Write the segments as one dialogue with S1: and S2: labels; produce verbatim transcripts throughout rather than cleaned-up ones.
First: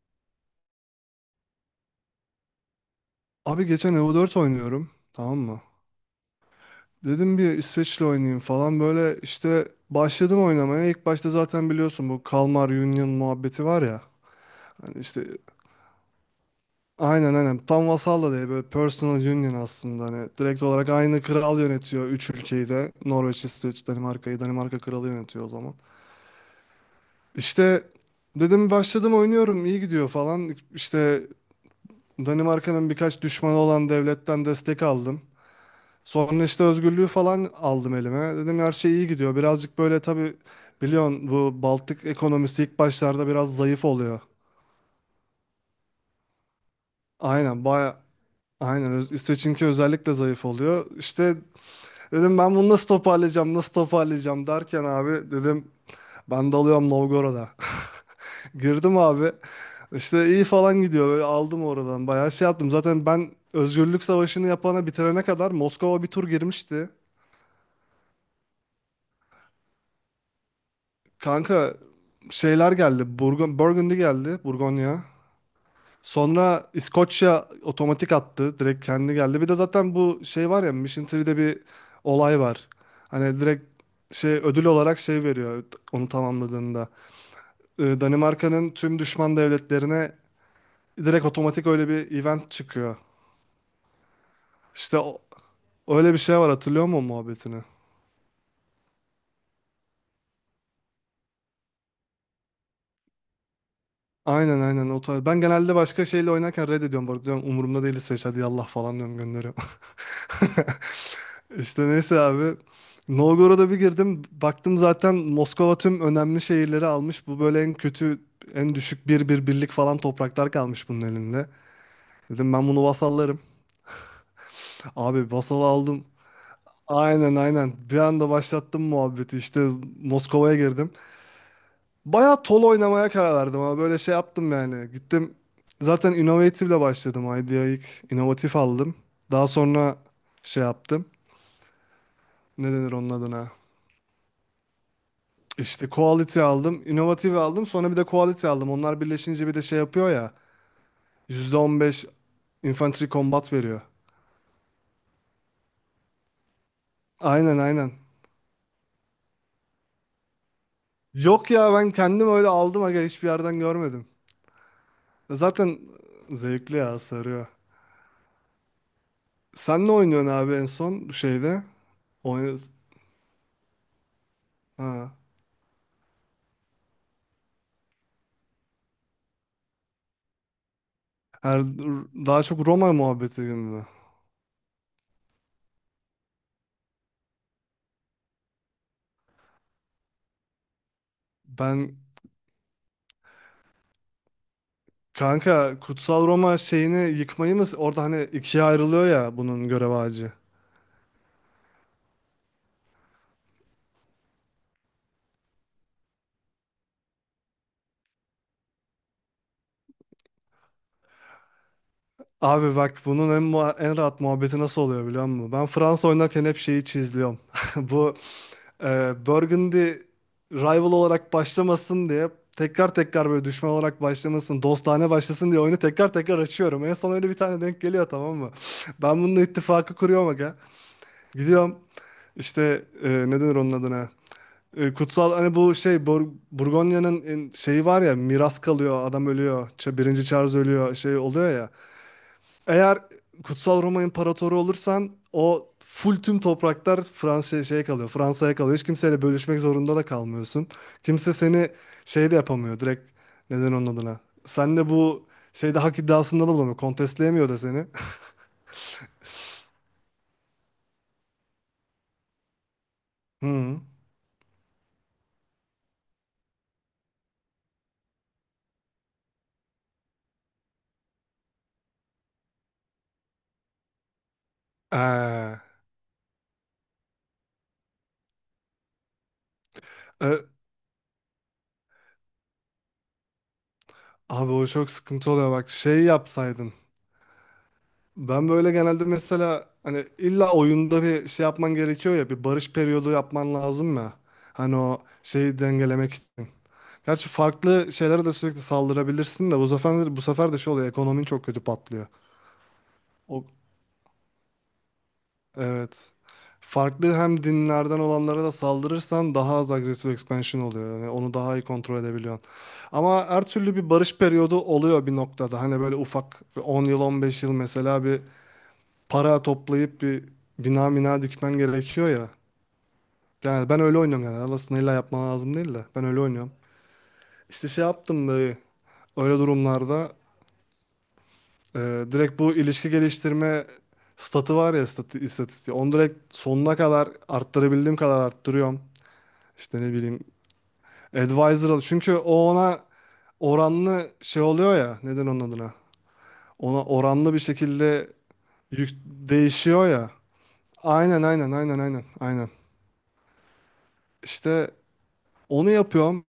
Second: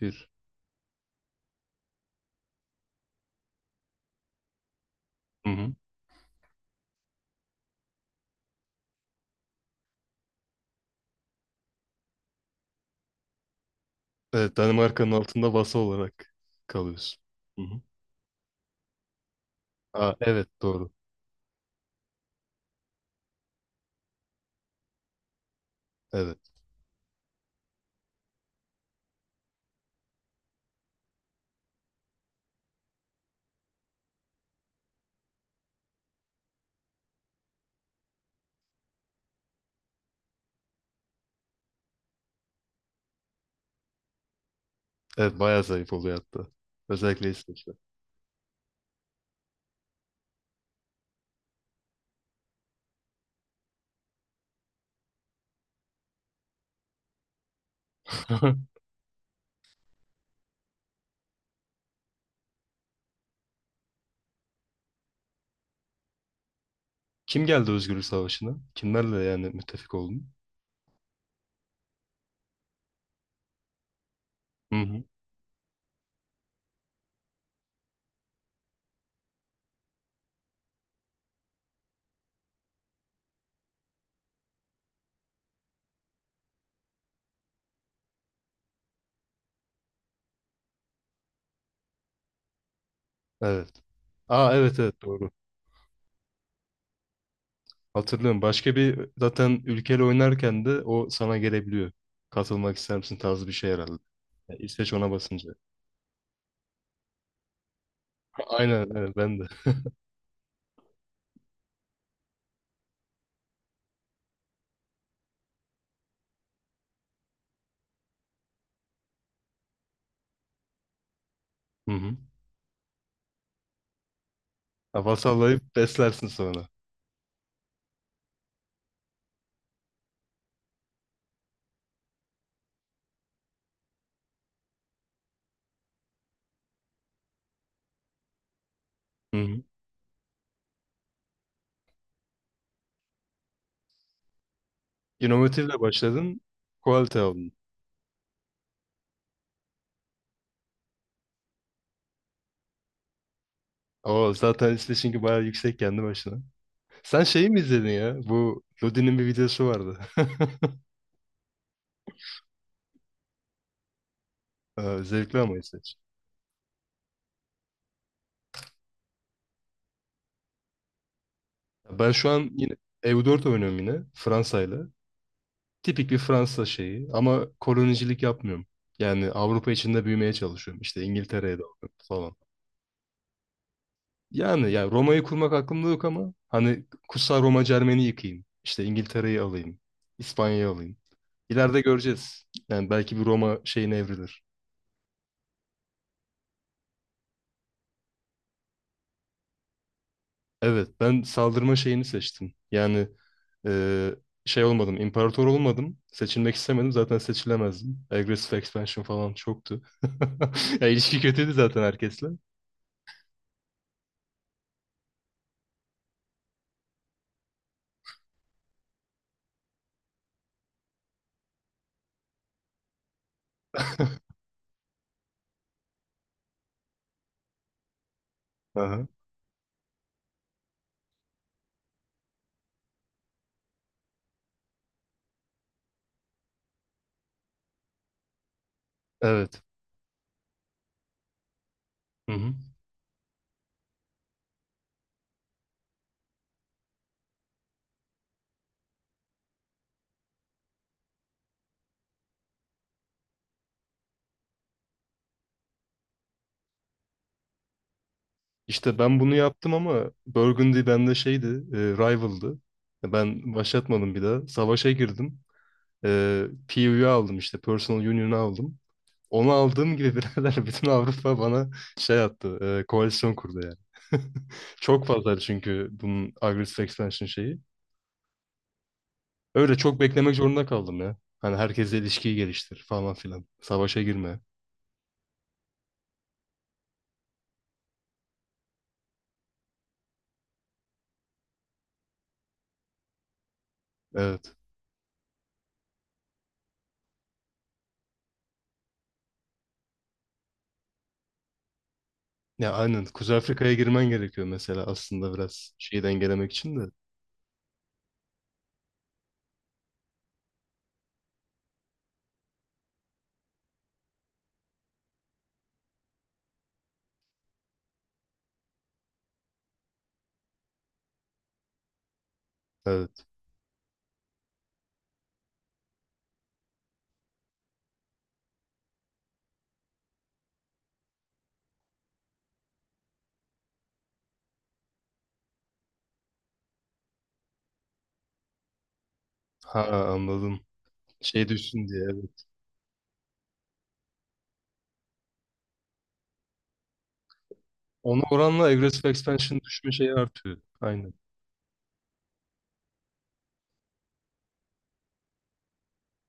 S1: Bir.
S2: Abi geçen E V O dört oynuyorum. Tamam
S1: Hı
S2: mı?
S1: hı.
S2: Dedim bir İsveç'le oynayayım falan böyle işte başladım oynamaya. İlk başta zaten biliyorsun bu Kalmar Union muhabbeti var ya.
S1: Evet,
S2: Hani
S1: Danimarka'nın
S2: işte
S1: altında vasa olarak kalıyorsun.
S2: aynen aynen
S1: Hı hı.
S2: tam vasal da değil böyle personal union aslında
S1: Aa,
S2: hani
S1: evet
S2: direkt olarak
S1: doğru.
S2: aynı kral yönetiyor üç ülkeyi de. Norveç, İsveç, Danimarka'yı Danimarka kralı yönetiyor o zaman.
S1: Evet.
S2: İşte dedim başladım oynuyorum iyi gidiyor falan. İşte Danimarka'nın birkaç düşmanı olan devletten destek aldım. Sonra işte özgürlüğü falan aldım elime. Dedim her şey iyi gidiyor. Birazcık böyle tabii biliyorsun bu Baltık ekonomisi ilk başlarda biraz zayıf oluyor.
S1: Evet bayağı zayıf oluyor hatta. Özellikle
S2: Aynen
S1: İsveç'te.
S2: baya aynen Öz- İsveç'inki özellikle zayıf oluyor. İşte dedim ben bunu nasıl toparlayacağım nasıl toparlayacağım derken abi dedim ben dalıyorum Novgorod'a. Girdim abi. İşte iyi falan gidiyor. Böyle aldım oradan. Bayağı şey yaptım. Zaten ben Özgürlük Savaşı'nı yapana bitirene kadar Moskova bir tur girmişti.
S1: Kim geldi Özgürlük Savaşı'na? Kimlerle yani müttefik oldun?
S2: Kanka şeyler geldi. Burgun, Burgundy geldi.
S1: Hı hı.
S2: Burgonya. Sonra İskoçya otomatik attı. Direkt kendi geldi. Bir de zaten bu şey var ya Mission Tree'de bir olay var. Hani direkt şey ödül olarak şey veriyor onu tamamladığında. Ee, Danimarka'nın tüm düşman devletlerine direkt otomatik öyle bir event çıkıyor.
S1: Evet. Aa evet
S2: İşte
S1: evet
S2: o-
S1: doğru.
S2: öyle bir şey var, hatırlıyor musun muhabbetini?
S1: Hatırlıyorum. Başka bir zaten ülkeyle oynarken de o sana gelebiliyor. Katılmak ister misin tarzı bir şey herhalde. Yani
S2: Aynen aynen
S1: İsveç
S2: o
S1: ona
S2: tarz. Ben
S1: basınca.
S2: genelde başka şeyle oynarken reddediyorum bu arada diyorum umurumda değil İsveç hadi yallah
S1: Aynen
S2: falan
S1: evet
S2: diyorum
S1: ben de.
S2: gönderiyorum. İşte neyse abi. Novgorod'a bir girdim. Baktım zaten Moskova tüm önemli şehirleri almış. Bu böyle en kötü, en düşük bir bir birlik falan topraklar kalmış bunun elinde.
S1: Hı hı.
S2: Dedim ben bunu vasallarım.
S1: Ha,
S2: Abi vasal
S1: vasallayıp
S2: aldım.
S1: beslersin sonra.
S2: Aynen aynen. Bir anda başlattım muhabbeti. İşte Moskova'ya girdim. Bayağı tol oynamaya karar verdim ama böyle şey yaptım yani. Gittim zaten Innovative ile başladım. IDEA ilk inovatif aldım.
S1: Hı
S2: Daha
S1: hı.
S2: sonra şey yaptım. Ne denir onun adına?
S1: İnovatifle
S2: İşte
S1: başladın,
S2: quality aldım,
S1: quality
S2: innovative
S1: aldın.
S2: aldım, sonra bir de quality aldım. Onlar birleşince bir de şey yapıyor ya, yüzde on beş infantry combat veriyor.
S1: O zaten işte çünkü bayağı yüksek kendi başına. Sen şeyi
S2: Aynen
S1: mi izledin
S2: aynen.
S1: ya? Bu Lodi'nin bir videosu vardı.
S2: Yok ya ben kendim öyle aldım aga hiçbir yerden görmedim.
S1: Ee, Zevkli ama
S2: Zaten
S1: izleyici.
S2: zevkli ya sarıyor. Sen ne oynuyorsun abi en son şeyde?
S1: Ben şu an
S2: Oyun
S1: yine E U dört oynuyorum yine Fransa'yla.
S2: ha.
S1: Tipik bir Fransa şeyi ama kolonicilik yapmıyorum. Yani Avrupa içinde büyümeye çalışıyorum. İşte İngiltere'ye
S2: Her,
S1: de alıyorum falan.
S2: daha çok Roma muhabbeti gibi mi?
S1: Yani, yani Roma'yı kurmak aklımda yok ama hani Kutsal Roma Cermeni yıkayım. İşte İngiltere'yi alayım. İspanya'yı alayım. İleride
S2: Ben
S1: göreceğiz. Yani belki bir Roma şeyine evrilir.
S2: kanka Kutsal Roma şeyini yıkmayı mı orada hani ikiye ayrılıyor ya bunun görev ağacı.
S1: Evet, ben saldırma şeyini seçtim. Yani eee, şey olmadım, imparator olmadım. Seçilmek istemedim. Zaten seçilemezdim. Aggressive expansion falan çoktu. Ya ilişki kötüydü zaten herkesle.
S2: Abi bak bunun en, muha- en rahat muhabbeti nasıl oluyor biliyor musun? Ben Fransa oynarken hep şeyi çizliyorum. Bu e, Burgundy rival olarak başlamasın diye tekrar tekrar böyle düşman olarak başlamasın, dostane başlasın diye oyunu tekrar tekrar açıyorum. En son öyle bir tane denk geliyor tamam mı?
S1: Aha.
S2: Ben bununla ittifakı kuruyorum aga. Gidiyorum işte e, ne denir onun adına? E, kutsal hani bu şey Bur Burgonya'nın en- şeyi var ya, miras kalıyor, adam
S1: Evet.
S2: ölüyor. Ç- Birinci Charles ölüyor şey oluyor ya.
S1: Hı hı.
S2: Eğer Kutsal Roma İmparatoru olursan o full tüm topraklar Fransa'ya şeye kalıyor. Fransa'ya kalıyor. Hiç kimseyle bölüşmek zorunda da kalmıyorsun. Kimse seni şey de yapamıyor direkt neden onun adına. Sen de bu şeyde hak iddiasında da bulamıyor. Kontestleyemiyor da seni.
S1: İşte ben bunu yaptım ama Burgundy bende şeydi, e, rival'dı. Ben
S2: Hı.
S1: başlatmadım bir daha. Savaşa girdim. E, P U'yu aldım işte, Personal Union'u aldım. Onu aldığım gibi birader bütün Avrupa bana şey attı. e, koalisyon kurdu yani. Çok fazla
S2: Ee,
S1: çünkü bunun agresif expansion şeyi. Öyle çok beklemek
S2: e,
S1: zorunda kaldım ya. Hani herkesle ilişkiyi geliştir falan filan. Savaşa girme.
S2: Abi o çok sıkıntı oluyor bak şey yapsaydın. Ben böyle genelde mesela hani illa oyunda bir şey yapman gerekiyor ya bir barış periyodu yapman lazım ya.
S1: Evet.
S2: Hani o şeyi dengelemek için. Gerçi farklı şeylere de sürekli saldırabilirsin de bu sefer, bu sefer de şey oluyor ekonomin çok kötü patlıyor.
S1: Ya aynen. Kuzey
S2: O,
S1: Afrika'ya girmen gerekiyor mesela aslında biraz şeyi
S2: evet.
S1: dengelemek için de.
S2: Farklı hem dinlerden olanlara da saldırırsan daha az agresif expansion oluyor. Yani onu daha iyi kontrol edebiliyorsun. Ama her türlü bir barış periyodu oluyor bir noktada. Hani böyle ufak bir on yıl on beş yıl mesela bir para toplayıp bir bina mina dikmen gerekiyor ya.
S1: Evet.
S2: Yani ben öyle oynuyorum yani. Aslında illa yapman lazım değil de ben öyle oynuyorum. İşte şey yaptım böyle öyle durumlarda. Ee, direkt bu ilişki geliştirme statı var ya, statı, istatistiği. Onu direkt sonuna kadar arttırabildiğim kadar arttırıyorum. İşte
S1: Ha,
S2: ne bileyim
S1: anladım. Şey
S2: advisor al.
S1: düşsün diye,
S2: Çünkü o
S1: evet.
S2: ona oranlı şey oluyor ya, neden onun adına? Ona oranlı bir şekilde
S1: Ona oranla
S2: yük
S1: agresif expansion
S2: değişiyor
S1: düşme
S2: ya.
S1: şeyi artıyor. Aynen.
S2: Aynen aynen aynen aynen aynen. İşte onu yapıyorum.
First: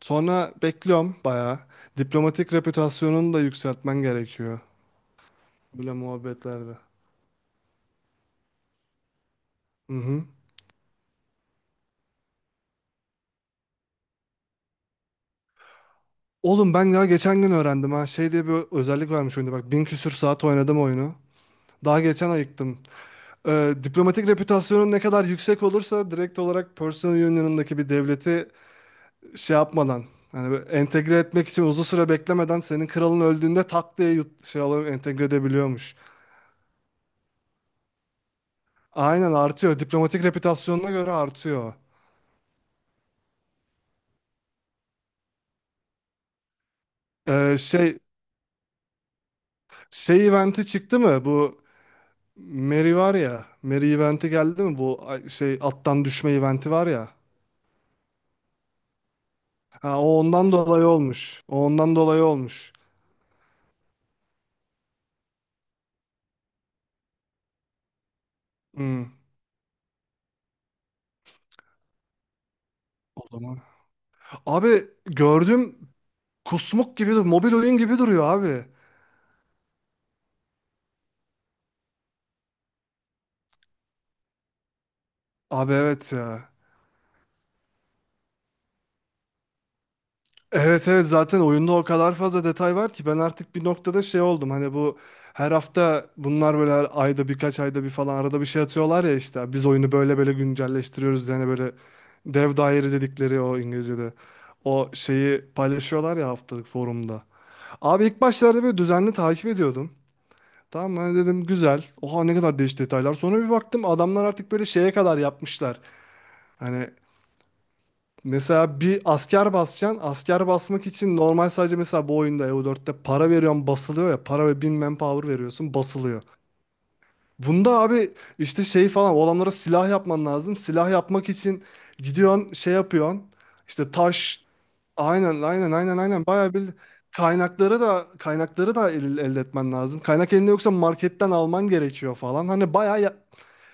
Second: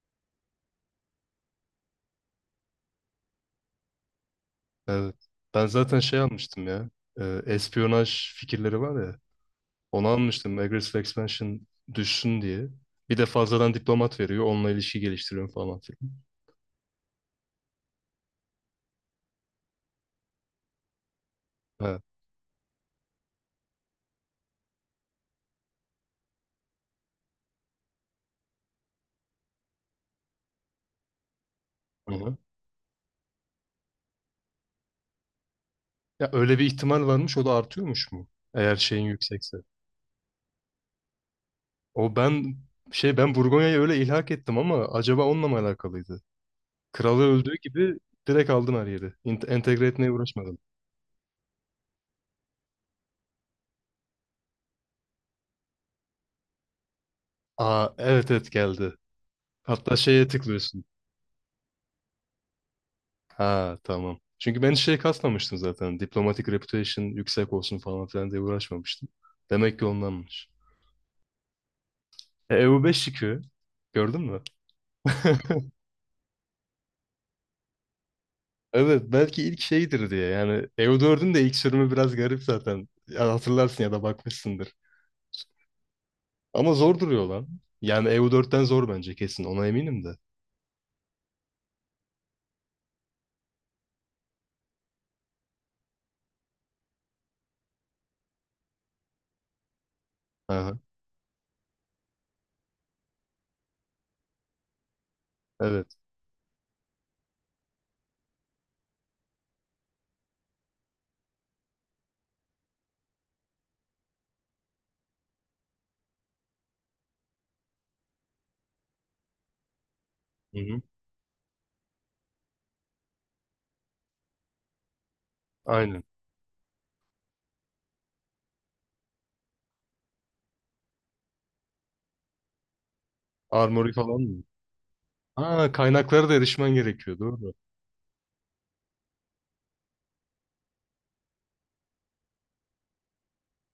S2: Sonra bekliyorum bayağı. Diplomatik reputasyonunu da yükseltmen gerekiyor.
S1: Evet. Ben
S2: Böyle
S1: zaten şey almıştım
S2: muhabbetlerde.
S1: ya. E, espiyonaj fikirleri var ya.
S2: Hı
S1: Onu
S2: hı.
S1: almıştım, Aggressive Expansion düşsün diye. Bir de fazladan diplomat veriyor. Onunla ilişki geliştiriyorum falan filan.
S2: Oğlum ben daha geçen gün öğrendim ha. Şey diye bir özellik varmış oyunda bak. Bin küsür saat oynadım oyunu.
S1: Ha.
S2: Daha geçen ayıktım. Ee, diplomatik reputasyonun ne kadar yüksek olursa direkt olarak personal union'ındaki bir devleti şey yapmadan hani böyle entegre etmek için uzun süre
S1: Hı-hı.
S2: beklemeden senin kralın öldüğünde tak diye yut- şey alıp entegre edebiliyormuş.
S1: Ya öyle bir ihtimal varmış. O da artıyormuş mu? Eğer şeyin
S2: Aynen
S1: yüksekse.
S2: artıyor. Diplomatik reputasyonuna göre artıyor.
S1: O ben şey ben Burgonya'yı öyle ilhak ettim ama acaba onunla mı alakalıydı? Kralı öldüğü
S2: Ee,
S1: gibi
S2: şey
S1: direkt aldım her yeri. İnt- entegre etmeye
S2: şey
S1: uğraşmadım.
S2: eventi çıktı mı? Bu Mary var ya. Mary eventi geldi mi? Bu ay- şey attan düşme eventi var ya.
S1: Aa, evet evet geldi. Hatta
S2: Ha, o
S1: şeye
S2: ondan
S1: tıklıyorsun.
S2: dolayı olmuş. O ondan dolayı olmuş.
S1: Ha, tamam. Çünkü ben hiç şey kasmamıştım zaten. Diplomatic reputation yüksek olsun falan filan diye
S2: Hmm,
S1: uğraşmamıştım. Demek ki ondanmış. E, EU5
S2: o
S1: çıkıyor.
S2: zaman.
S1: Gördün mü?
S2: Abi gördüm kusmuk gibi dur. Mobil oyun gibi duruyor abi.
S1: Evet, belki ilk şeydir diye. Yani E U dördün de ilk sürümü biraz garip zaten. Ya hatırlarsın ya da bakmışsındır.
S2: Abi evet ya.
S1: Ama zor duruyor lan. Yani E U dörtten zor bence, kesin. Ona eminim de.
S2: Evet evet zaten oyunda o kadar fazla detay var ki ben artık bir noktada şey oldum. Hani bu her hafta bunlar böyle her ayda birkaç ayda bir falan arada bir şey atıyorlar ya işte. Biz oyunu böyle böyle
S1: Aha,
S2: güncelleştiriyoruz. Yani böyle dev daire dedikleri o İngilizce'de. O şeyi
S1: evet.
S2: paylaşıyorlar ya haftalık forumda. Abi ilk başlarda böyle düzenli takip ediyordum. Tamam ben dedim güzel. Oha ne kadar değişik detaylar. Sonra bir baktım adamlar artık böyle şeye kadar yapmışlar. Hani mesela bir asker basacaksın. Asker
S1: Hı hı.
S2: basmak için normal sadece mesela bu oyunda E U dörtte para veriyorsun basılıyor ya. Para ve bin manpower veriyorsun
S1: Aynen.
S2: basılıyor. Bunda abi işte şey falan o adamlara silah yapman lazım. Silah yapmak için gidiyorsun şey yapıyorsun. İşte
S1: Armory falan mı?
S2: taş aynen
S1: Aa,
S2: aynen aynen aynen
S1: kaynaklara da
S2: bayağı bir
S1: erişmen gerekiyor. Doğru.
S2: kaynakları da kaynakları da el- elde etmen lazım. Kaynak elinde yoksa marketten alman gerekiyor falan. Hani bayağı ya-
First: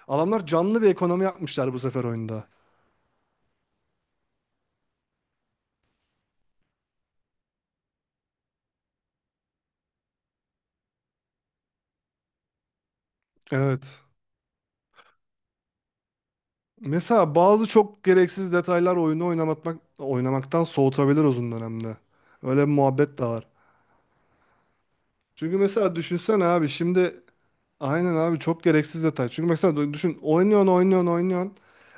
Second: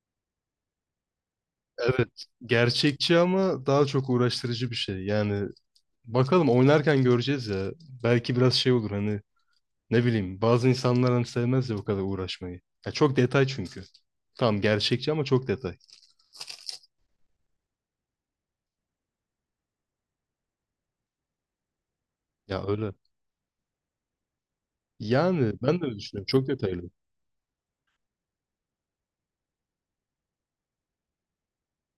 S2: adamlar canlı bir ekonomi yapmışlar bu sefer
S1: Evet.
S2: oyunda.
S1: Gerçekçi ama daha çok uğraştırıcı bir şey. Yani bakalım, oynarken göreceğiz ya. Belki biraz şey olur hani. Ne bileyim, bazı insanlar hani sevmez ya bu kadar uğraşmayı. Ya çok detay çünkü.
S2: Evet.
S1: Tamam, gerçekçi ama çok detay.
S2: Mesela bazı çok gereksiz detaylar oyunu oynamak, oynamaktan soğutabilir uzun dönemde. Öyle
S1: Ya
S2: bir
S1: öyle.
S2: muhabbet de var.
S1: Yani
S2: Çünkü
S1: ben de öyle
S2: mesela
S1: düşünüyorum.
S2: düşünsene
S1: Çok
S2: abi
S1: detaylı.
S2: şimdi aynen abi çok gereksiz detay. Çünkü mesela düşün oynuyorsun oynuyorsun oynuyorsun.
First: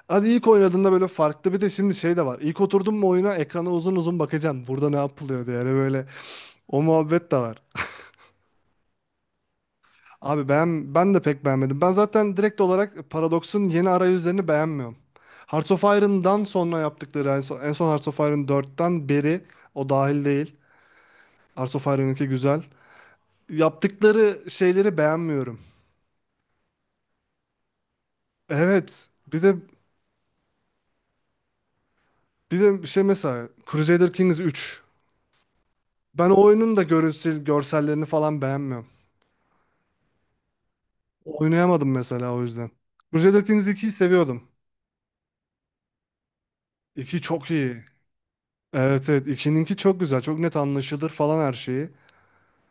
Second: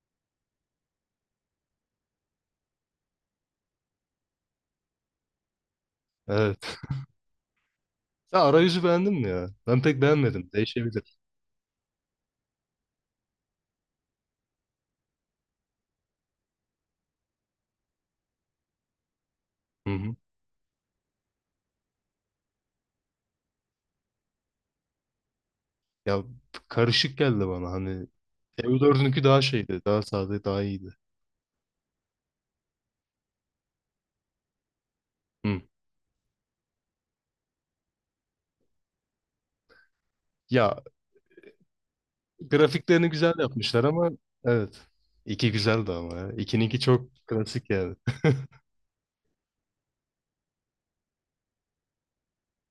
S2: Hadi ilk oynadığında böyle farklı bir de şimdi şey de var. İlk oturdun mu oyuna ekrana uzun uzun bakacaksın. Burada ne yapılıyor diye yani böyle
S1: Evet.
S2: o muhabbet de var.
S1: Sen arayüzü beğendin mi ya? Ben pek beğenmedim.
S2: Abi ben ben
S1: Değişebilir.
S2: de pek beğenmedim. Ben zaten direkt olarak Paradox'un yeni arayüzlerini beğenmiyorum. Hearts of Iron'dan sonra yaptıkları en son, en son Hearts of Iron dörtten beri o
S1: Hı hı.
S2: dahil değil. Hearts of Iron güzel. Yaptıkları şeyleri beğenmiyorum.
S1: Ya, karışık geldi bana hani.
S2: Evet.
S1: E U dördünkü daha
S2: Bir de
S1: şeydi. Daha sade, daha iyiydi.
S2: Bir de bir şey mesela Crusader Kings üç.
S1: Hı.
S2: Ben o oyunun da görünsel, görsellerini falan beğenmiyorum.
S1: Ya
S2: Oynayamadım mesela o yüzden.
S1: grafiklerini güzel
S2: Crusader Kings
S1: yapmışlar
S2: ikiyi
S1: ama,
S2: seviyordum.
S1: evet. İki güzeldi ama ya. İkininki çok
S2: iki çok
S1: klasik
S2: iyi.
S1: yani.
S2: Evet evet ikininki çok güzel. Çok net anlaşılır falan her şeyi.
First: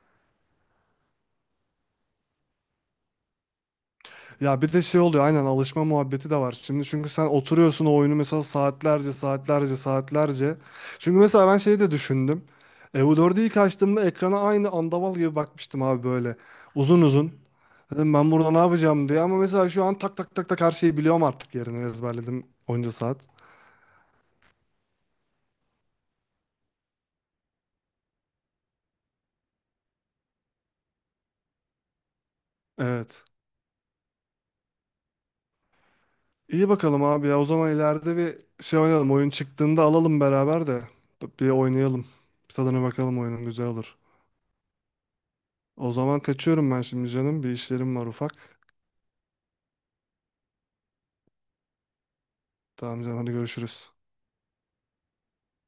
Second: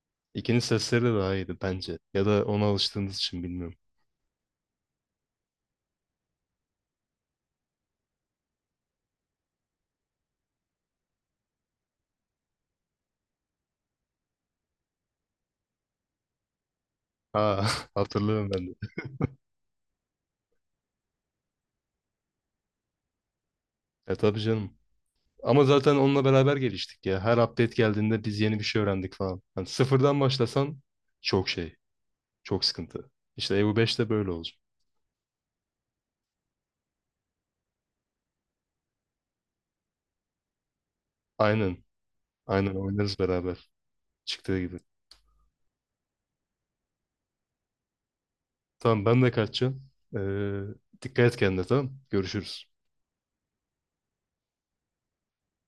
S1: İkinin sesleri de daha iyiydi bence. Ya da ona alıştığınız için bilmiyorum.
S2: Ya bir de şey oluyor aynen alışma muhabbeti de var. Şimdi çünkü sen oturuyorsun o oyunu mesela saatlerce saatlerce saatlerce. Çünkü mesela ben şeyi de düşündüm. E U dördü ilk açtığımda ekrana aynı andaval gibi bakmıştım abi böyle. Uzun uzun.
S1: Ha,
S2: Dedim ben
S1: hatırlıyorum
S2: burada ne
S1: ben de.
S2: yapacağım diye ama mesela şu an tak tak tak tak her şeyi biliyorum artık yerini ezberledim onca saat.
S1: E tabii canım. Ama zaten onunla beraber geliştik ya. Her update geldiğinde biz yeni bir şey öğrendik falan. Hani sıfırdan başlasan çok şey, çok sıkıntı.
S2: Evet.
S1: İşte E U beş de böyle olacak.
S2: İyi bakalım abi ya o zaman ileride bir şey oynayalım. Oyun çıktığında alalım beraber de bir
S1: Aynen,
S2: oynayalım. Bir
S1: aynen
S2: tadına bakalım
S1: oynarız
S2: oyunun güzel
S1: beraber.
S2: olur.
S1: Çıktığı gibi.
S2: O zaman kaçıyorum ben şimdi canım. Bir işlerim var ufak.
S1: Tamam, ben de kaçacağım. Ee, dikkat et kendine, tamam. Görüşürüz.
S2: Tamam canım hadi görüşürüz.